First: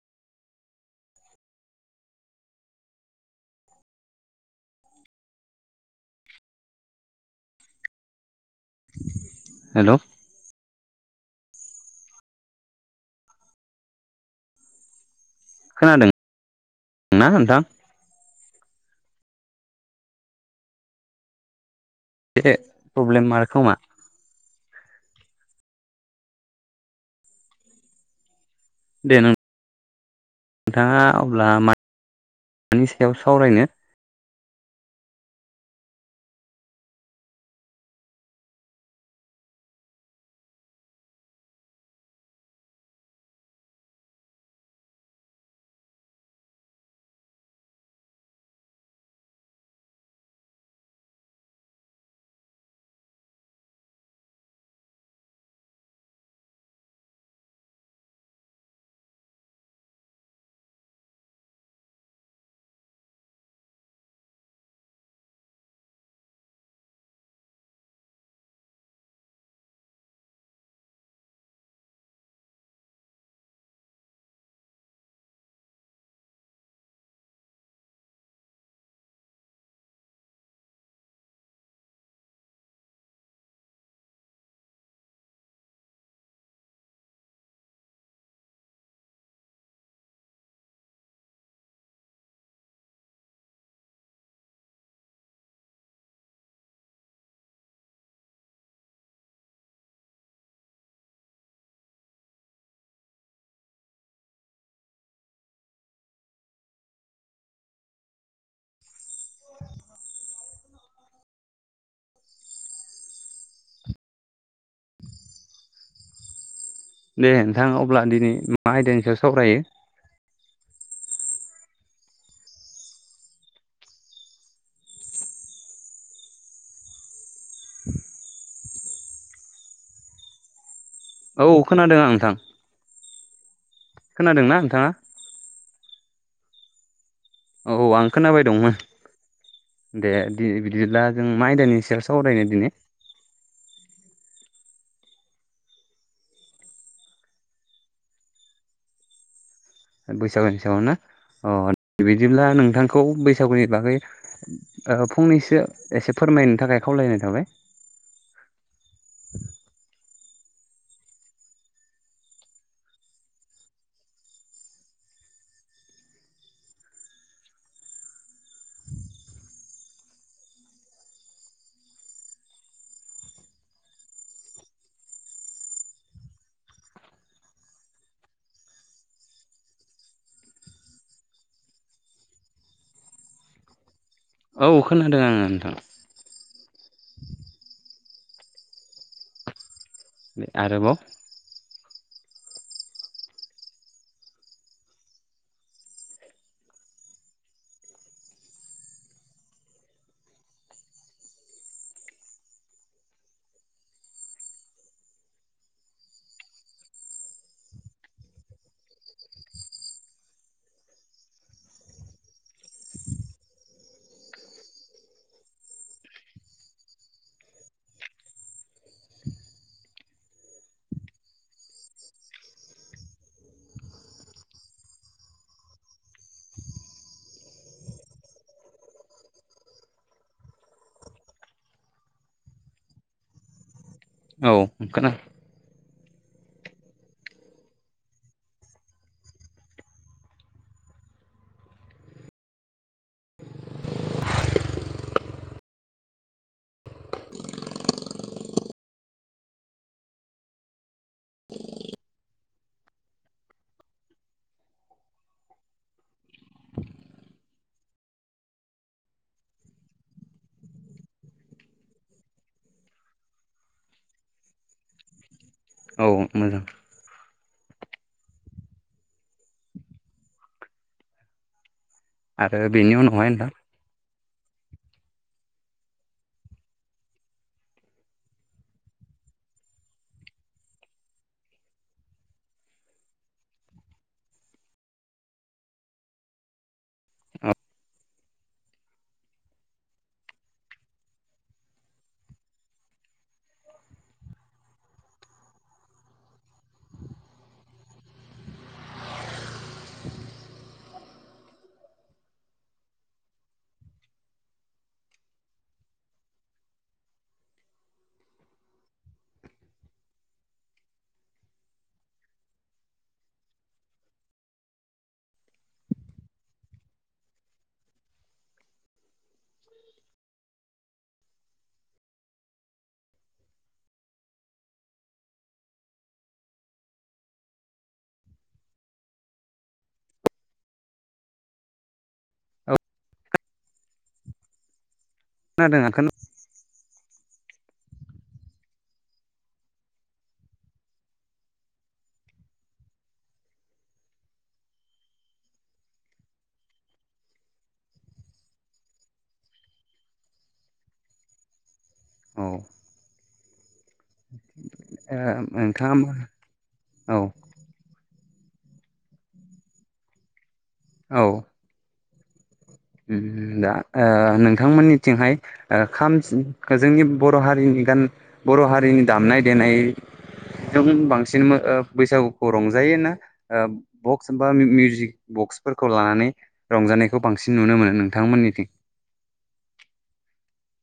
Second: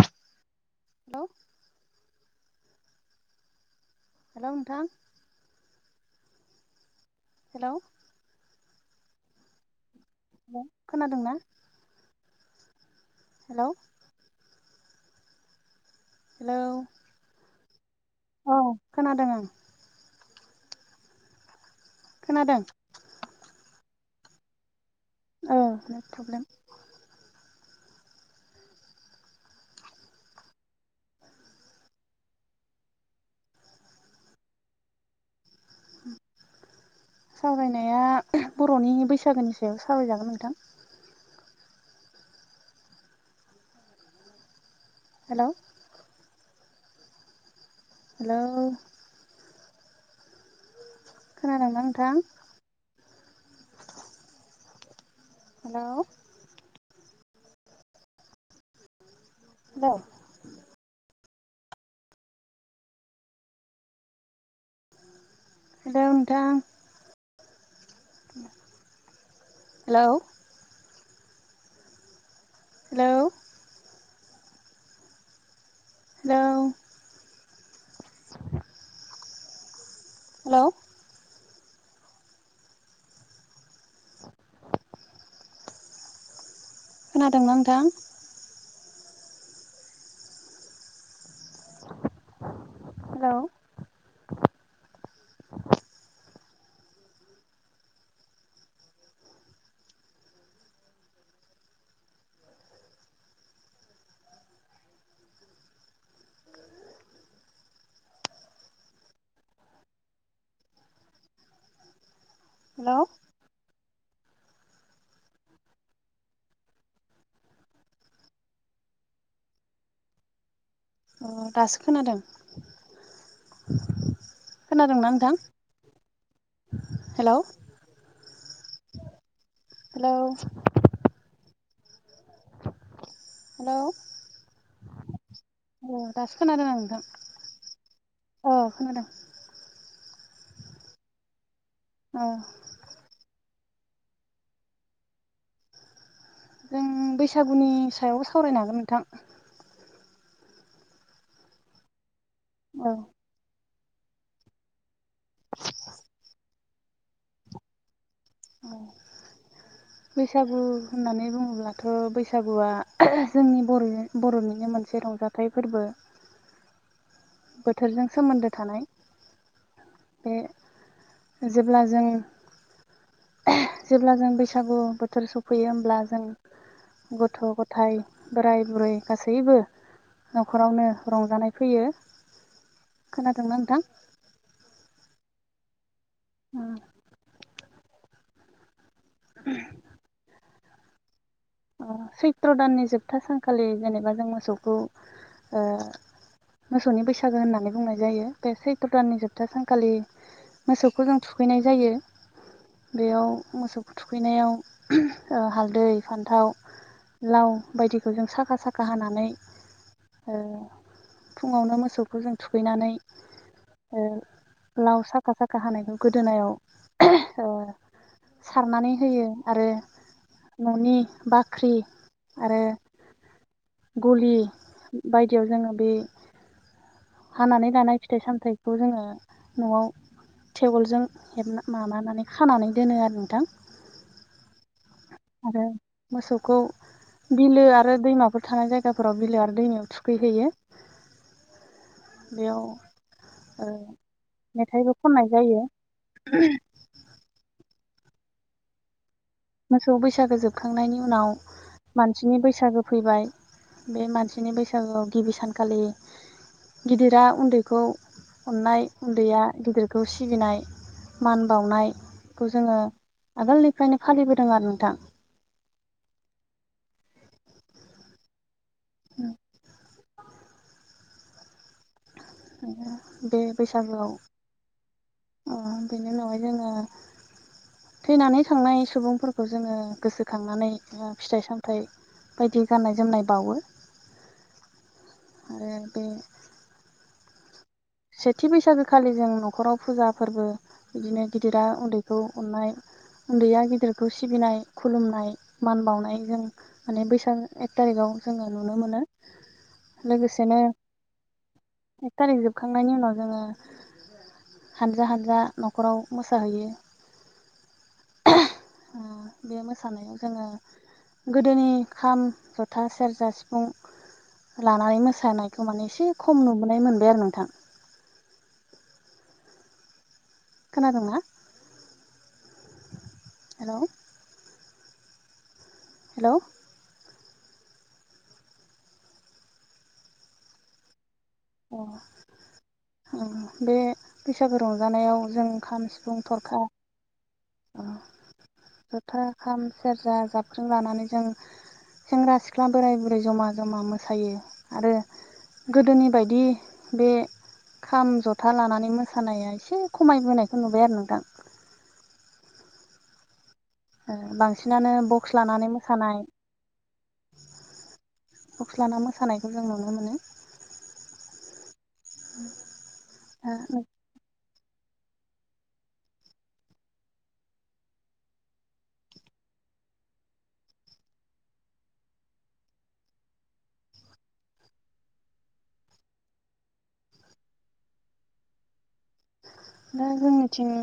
Hello! Hello नोंथां? Hello hello खोनादोंना? Hello खोनादों हेलौ ना नोंथां? औ खोनादों ओं। बे खोनादों प्रब्लेम मार खोमा। औ नेट प्रब्लेम। दे नोंथाङा अब्लानि सायाव सावरायनो? सावरायनाया बर'नि बैसागोनि सायाव सावरायजागोन नोंथां। हेलौ हेलौ खोनादों ना नोंथां? हेलौ हेलौ हेलौ नोंथां? हेलौ हेलौ हेलौ हेलौ खोनादोंना नोंथां? हेलौ हेलौ दे नोंथां अब्ला दिनै मा आयदानि सायाव सावरायो? अ दासो खोनादों। खोनादोंना नोंथां हेलौ हेलौ औ खोनादोंं आं नोंथां। हेलौ खोनादों ना नोंथाङा? उम दासो खोनादों नोंथां। औ आं खोनाबाय अ दंमोन खोनादों दे बिदिब्ला जों माइदानि सायाव अ सावरायनो दिनै जों बैसागुनि सायाव सावरायनो हागोन नोंथां। बैसागुनि सायाव ना अ बिदिब्ला औ नोंथांखौ बैसागुनि बागै फंनैसो एसे फोरमायनो थाखाय खावलायनाय थाबाय औ बैसागु होननानै बुङोब्लाथ' बैसागुआ जोंनि बर' बर'निनो मोनसे रंजा थाइ फोरबो बोथोरजों सोमोन्दो थानाय बे जेब्ला जों जेब्ला जों बैसागु बोथोर सफैयो होमब्ला जों गथ' गथाय बोराय बुरै गासैबो न'खरावनो रंजानाय फैयो। खोनादोंना नोंथां? औ खोनादों आङो नोंथां। [unintelligible] आरोबाव सैत्र' दाननि जोबथा सानखालि जेनेबा जों मोसौखौ ओ मोसौनि बैसागो होननानै बुंनाय जायो बे सैत्र दाननि जोबथा सानखालि मोसौखौ जों थुखैनाय जायो। बेयाव मोसौ थुखैनायाव ओ हालदै फान्थाव लाव बायदिखौ जों साखा साखा हानानै ओ फुङावनो मोसौखौ जों थुखैनानै ओ लाव साखा साखा हानायखौ गोदोनायाव ओ सारनानै होयो आरो न'नि बा ख्रि आरो गलि बायदियाव जोङो बे हानानै गायनाय फिथाइ सामथायाइखौ जोङो न'आव टेबोलजों हेब माबानानै खानानै दोनो आरो नोंथां औ खोनादों आरो मोसौखौ बिलो आरो दैमाफोर थानाय जायगाफोराव बिलो आरो दैमायाव थुखैहोयो। बेयाव ओ मेथाइबो खननाय जायो। मोसौ बैसागो जोबखांनायनि उनाव मानसिनि बैसागो फैबाय बे मानसिनि बैसागोआव गिबि सानखालि गिदिरा उन्दैखौ अननाय उन्दैया गिदिरखौ सिबिनाय मान बावनायखौ जोङो आगोलनिफ्रायनो फालिबोदों आरो नोंथां। औ मोजां उ [unintelligible] आरो बेनि उनावहाय बे नोंथां बैसागुआव ओम बेनि उनावहाय जोङो थैनानै थांनाय सुबुंफोरखौ जोङो गोसोखांनानै फिथाइ सामथाइ बायदि गाननाय जोमनाय बावो। आरो बे सेथि बैसागोखालि जों न'खराव फुजा फोरबो बिदिनो गिदिरा उन्दैखौ अननाय उन्दैया गिदिरखौ सिबिनाय खुलुमनाय मान बावनाय जों माने बैसाग एक थारिखाव जोङो नुनो मोनो। लोगोसेनो एक थारिख जोबखांनायनि उनाव जोङो हानजा हानजा न'खराव मोसाहैयो। [inaudible] बे मोसानायाव जोङो गोदोनि खाम जथा सेरजा सिफुं लानानै मोसानायखौ माने एसे खम नुोनाय मोनबाय आरो नोंथां। खोनादोंंना? [inaudible] हेल' हेलौ। औ [inaudible] बे बैसागु रंजानायाव जों खाम खोनादों खोना सिफुं दरखार जथा, खाम, सेरजा, जाबख्रि लानानै जों सेंग्रा सिख्ला बोराय बुरै जमा जमा मोसायो आरो गोदोनि बायदि बे खाम जथा लानानै मोसानाया एसे खमायबोनायखौ नुबाय आरो नोंथां। औ ओ बांसिनानो बक्स लानानै नोंथाङा मोसानाय औ बक्स लाना मोसानायखौ जों नुनो मोनो। औ उम दा मोनो ओ नोंथांमोननिथिंहाय ओ खाम जोंनि बर' हारिनि गान बर' हारिनि दामनाय देनाय जों बांसिन बैसागुखौ रंजायो होनना ओ बक्स बा मिउजिक बक्सफोरखौ लानानै रंजानायखौ बांसिन बांसिन नुनो मोनो नोंथांमोननिथिं। दा जोंनिथिं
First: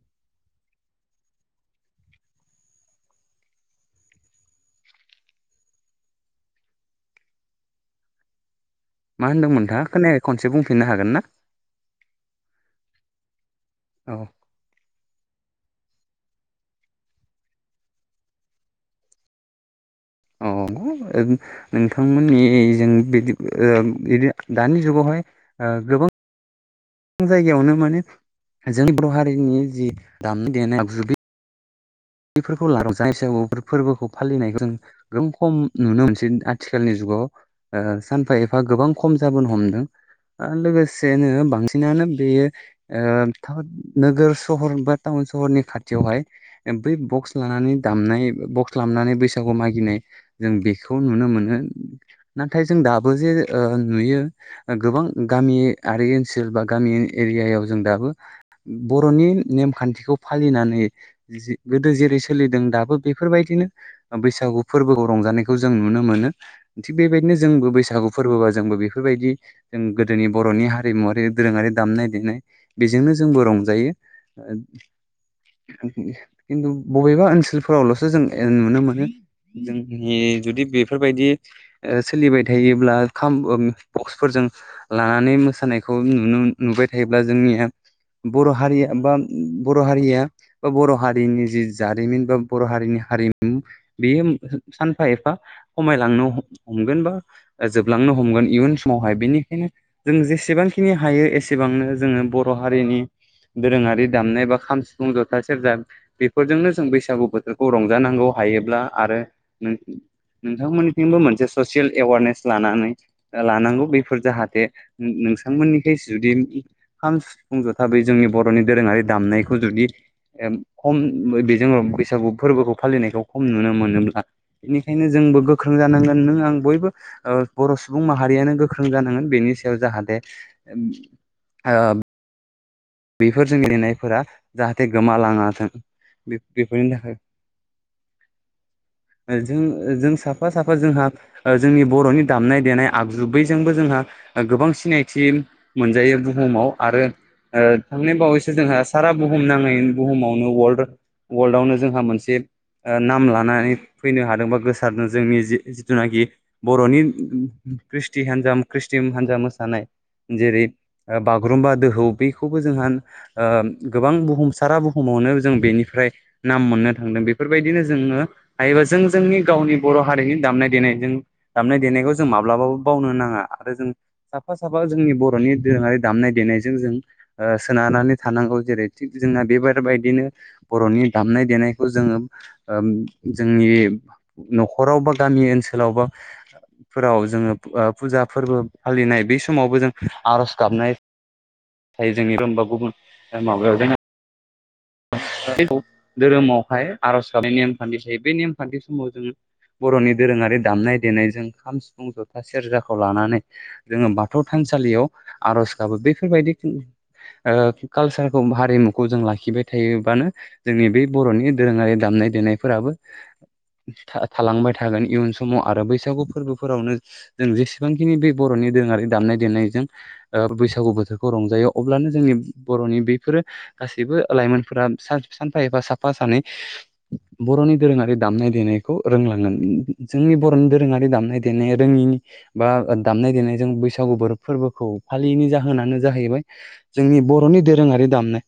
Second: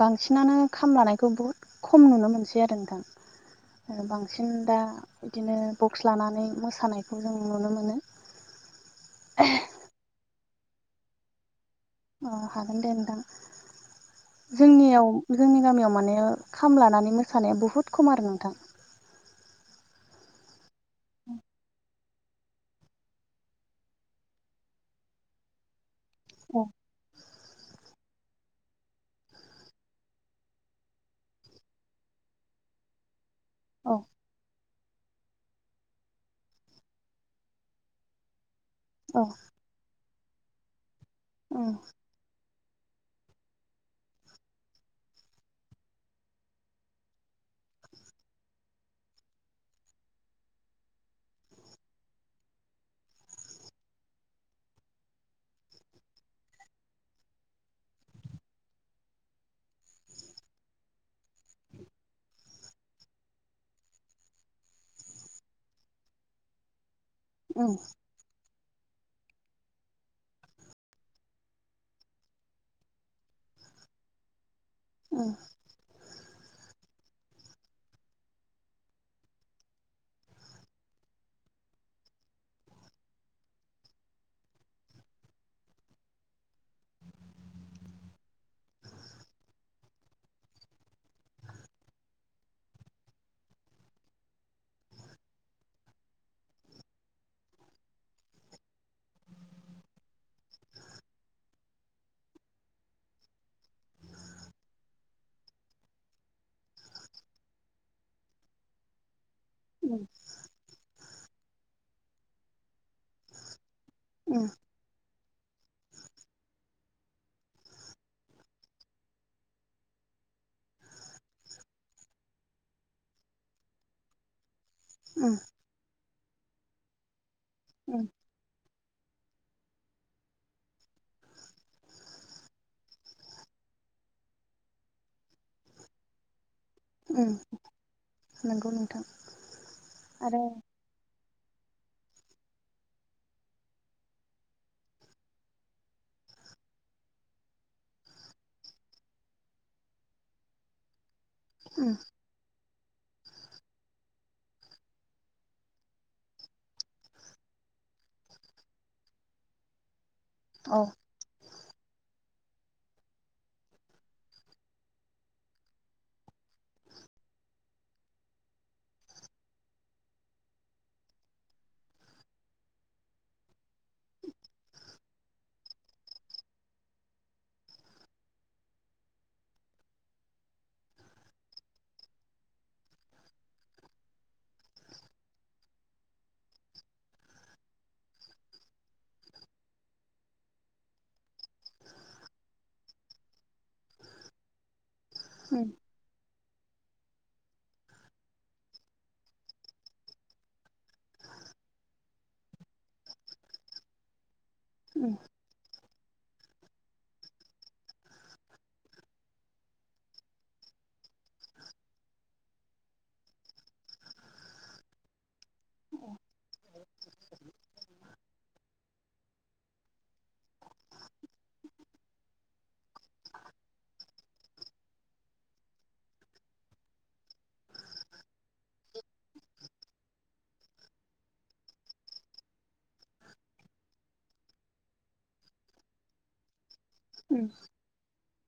बांसिनानो खाम लानायखौ बुहुद खम नुनो मोनसै आरो नोंथां। बांसिन दा बिदिनो बक्स लानानै मोसानायखौ जों नुनो मोनो। मा होनदोंमोन नोंथांआ खोनायाखै खनसे बुंफिननो हागोन ना? अ हागोन दे नोंथां। औ। जोंनियाव जोंनि गामियाव माने खाम लानानै मोसानाया बुहुद खम आरो नोंथां। औ। नोंथांमोननि जों बिदि ओ बिदि दानि जुगावहाय गोबां औ। जायगायावनो माने जोंनि बर' हारिनि जि दामनाय देनायाव जुब बेफोरखौ [unintelligible] हिसाबफोर औ फोरबोखौ फालिनायखौ जों गोम खम नुनो मोनसै। आथिखालनि जुगाव ओ सानफा एफा गोबां खम औ जाबोन हमदों ओ लोगोसेनो उम बांसिनानो बेयो ओ नोगोर सहर बा टाउन सहरनि खाथियावहाय एम बै बक्स लानानै दामनाय बक्स लामनानै बैसागु मागिनाय जों बेखौ नुनो मोनो नाथाय जों दाबो जे ओ नुयो ओ गोबां गामियारि ओनसोल बा गामि एरियायाव जों दाबो बर'नि नेमखान्थिखौ फालिनानै जि-जि गोदो जेरै सोलिदों दाबो बेफोरबायदिनो बैसागु फोरबोखौ रंजानायखौ जों नुनो मोनो। थिग बेबायदिनो जोंबो उम बैसागु फोरबोबा जोंबो बेफोरबायदि जों गोदोनि बर'नि हारिमुवारि दोरोङारि दामनाय देनाय बेजोंनो जोंबो रंजायो। ओ। खिन्थु बबेबा ओनसोलफोरावल'सो जों ए नुनो मोनो। जोंनि जुदि बेफोरबायदि ओ सोलिबाय थायोब्ला खाम अम बक्सफोरजों लानानै मोसानायखौ नुनो नुबाय थायोब्ला जोंनिया बर' हारिया बा बर' हारिया बा बर' हारिनि जि जारिमिन बा बर' हारिनि हारिमु बेयो सानफा एफा खमायलांनो ह हमगोन बा ओ जोबलांनो हमगोन इयुन समावहाय। बेनिखायनो जों जेसेबांखिनि हायो एसेबांनो जोङो बर' हारिनि दोरोङारि दामनाय एबा खाम सिफुं ज था सेरजा बेफोरजोंनो जों बैसागु बोथोरखौ रंजानांगौ हायोब्ला आरो नों उम नोंथांमोननिथिंबो मोनसे ससियेल एवारनेस लानानै। ओ लानांगौ बेफोर उम जाहाथे नों नोंथांमोननिखाय जुदि खाम, सिफुं, जथाबै जोंनि बर'नि दोरोङारि दामनायखौ जुदि एम खम बे जोंङो बैसागु फोरबोखौ फालिनायखौ खम नुनो मोनोब्ला बेनिखायनो उम जोंबो गोख्रों जानांगोन नों आं बयबो बर' उम सुबुं माहारियानो गो ख्रों जानांगोन बेनि सायाव जाहाथे ओ बेफोरजों गेलेनायफोरा जाहाथे गोमालाङाथों बे बेफोरनि थाखाय नोंगौ नोंथां। ओजों -ओजों आरो साफा-साफा जोंहा ओ जोंनि बर'नि दामनाय देनाय आगजु बैजोंबो जोंहा गोबां सिनायथि मोनजायो बुहुमाव आरो ओ थांनाय बावैसो जोंहा सारा बुहुम नाङै बुहुमावनो वर्ल्ड वर्ल्डआवनो उम जोंहा मोनसे ओ नाम लानानै फैनो हादोंबा गोसारदों जोंनि जि जिथुनाखि। बर'नि ख्रिस्टि हान्जा ख्रिस्टिम हान्जा मोसानाय। जेरै औ ओ बागुरुम्बा दोहौ बेखौबो जोंहा ओम गोबां बुहुमसारा बुहुमावनो जों बेनिफ्राय। नाम मोननो थांदों बेफोरबायदिनो जोङो। हायोबा जों जोंनि गावनि बर' हारिनि दामनाय देनाय जों दामनाय देनायखौ जों माब्लाबाबो बावनो नाङा आरो जों साफा-साफा जोंनि बर'नि दोरोङारि दामनाय देनायजों जों ओ सोनारनानै थानांगौ जेरै थिग जोंना बेफोरबायदिनो। बर'नि दामनाय देनायखौ जोङो ओम जोंनि न'खराव बा गामि ओनसोलावबा फोराव जोङो आ फुजा फोरबो फालिनाय बै समावबो जों आर'ज गाबनाय। थायो जोंनि रोमबा गुबुन ओ माबायाव [unintelligible] उम [unintelligible] धोरोमावहाय आर'ज गाबनाय नेमखान्थि जे बे नेमखान्थि समाव जोङो। बर'नि दोरोङारि दामनाय देनायजों खाम सिफुं जथा सेरजाखौ लानानै जोङो बाथौ बाथौ थानसालियाव उम आर'ज गाबो बेफोरबायदि कालसारखौ हारिमुखौ जों लाखिबाय थायोबानो जोंनि बे बर'नि दोरोङारि दामनाय देनायफोराबो थालांबाय थागोन इयुन समाव आरो बैसागु फोरबोफोरावनो जों जेसेबां खिनि बे बर'नि दोङारि दामनाय देनायजों बैसागु बोथोरखौ रंजायो अब्लानो जोंनि बर'नि बेफोरो गासैबो लाइमोनफोरा सानफा एबा साफा सानै बर'नि दोरोङारि दामनाय देनायखौ रोंलांगोन जोंनि बर'नि दोरोङारि दामनाय। जेंनाया रोङिनि बा दामनाय देनायजों बैसागु फोरबोखौ फालियैनि जाहोनानो जाहैबाय जोंनि उम बर'नि दोरोङारि दामनाय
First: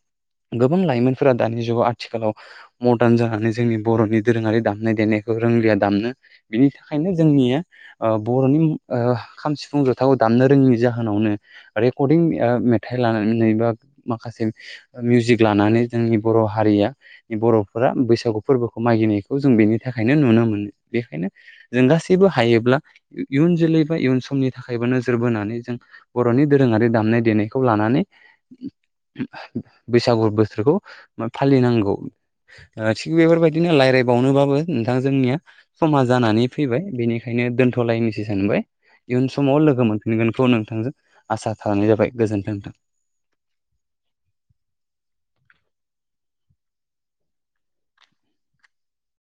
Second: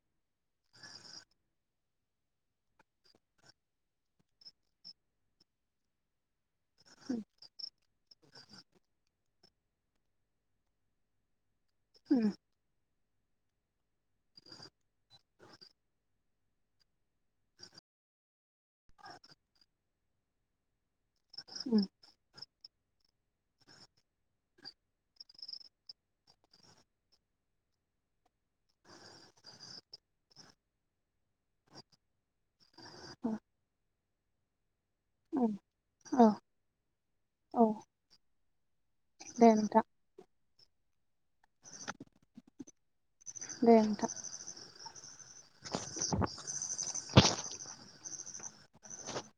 गोबां लाइमोनफोरा दानि जुगाव आथिखालाव मदार्न जानानै जोंनि बर'नि दोरोङारि दामनाय देनायखौ रोंलिया दामनो। बिनि थाखायनो जोंनिया बर'नि खाम सिफुं जथाखौ दामनो रोङिनि जाहोनावनो रेकर्डिं उम मेथाइ लानानै बा माखासे मिउजिक। लानानै जोंनि बर' हारिया बर'फोरा बैसागु फोरबोखौ मागिनायखौ जों बेनि थाखायनो नुनो मोनो बेखायनो जों गासै बो हायोब्ला इयुन जोलै बा इयुन समनि थाखायबो नोजोर बोनानै जों बर'नि दोरोङारि दामनाय देनायखौ लानानै बैस [unintelligible] बोसोरखौ फालिनांगौ। थिग उम बेफोरबायदिनो रायलायबावनोबाबो नोंथां जोंनिया उम समा औ जानानै फैबाय बेनिखायनो औ दोनथ'लायनोसै सानबाय इयुन दे समाव नोंथां लोगो मोन मोनगोनखौ नोंथांजों आसा खालामनाय जाबाय गोजोन्थों नोंथां। दे नोंथां।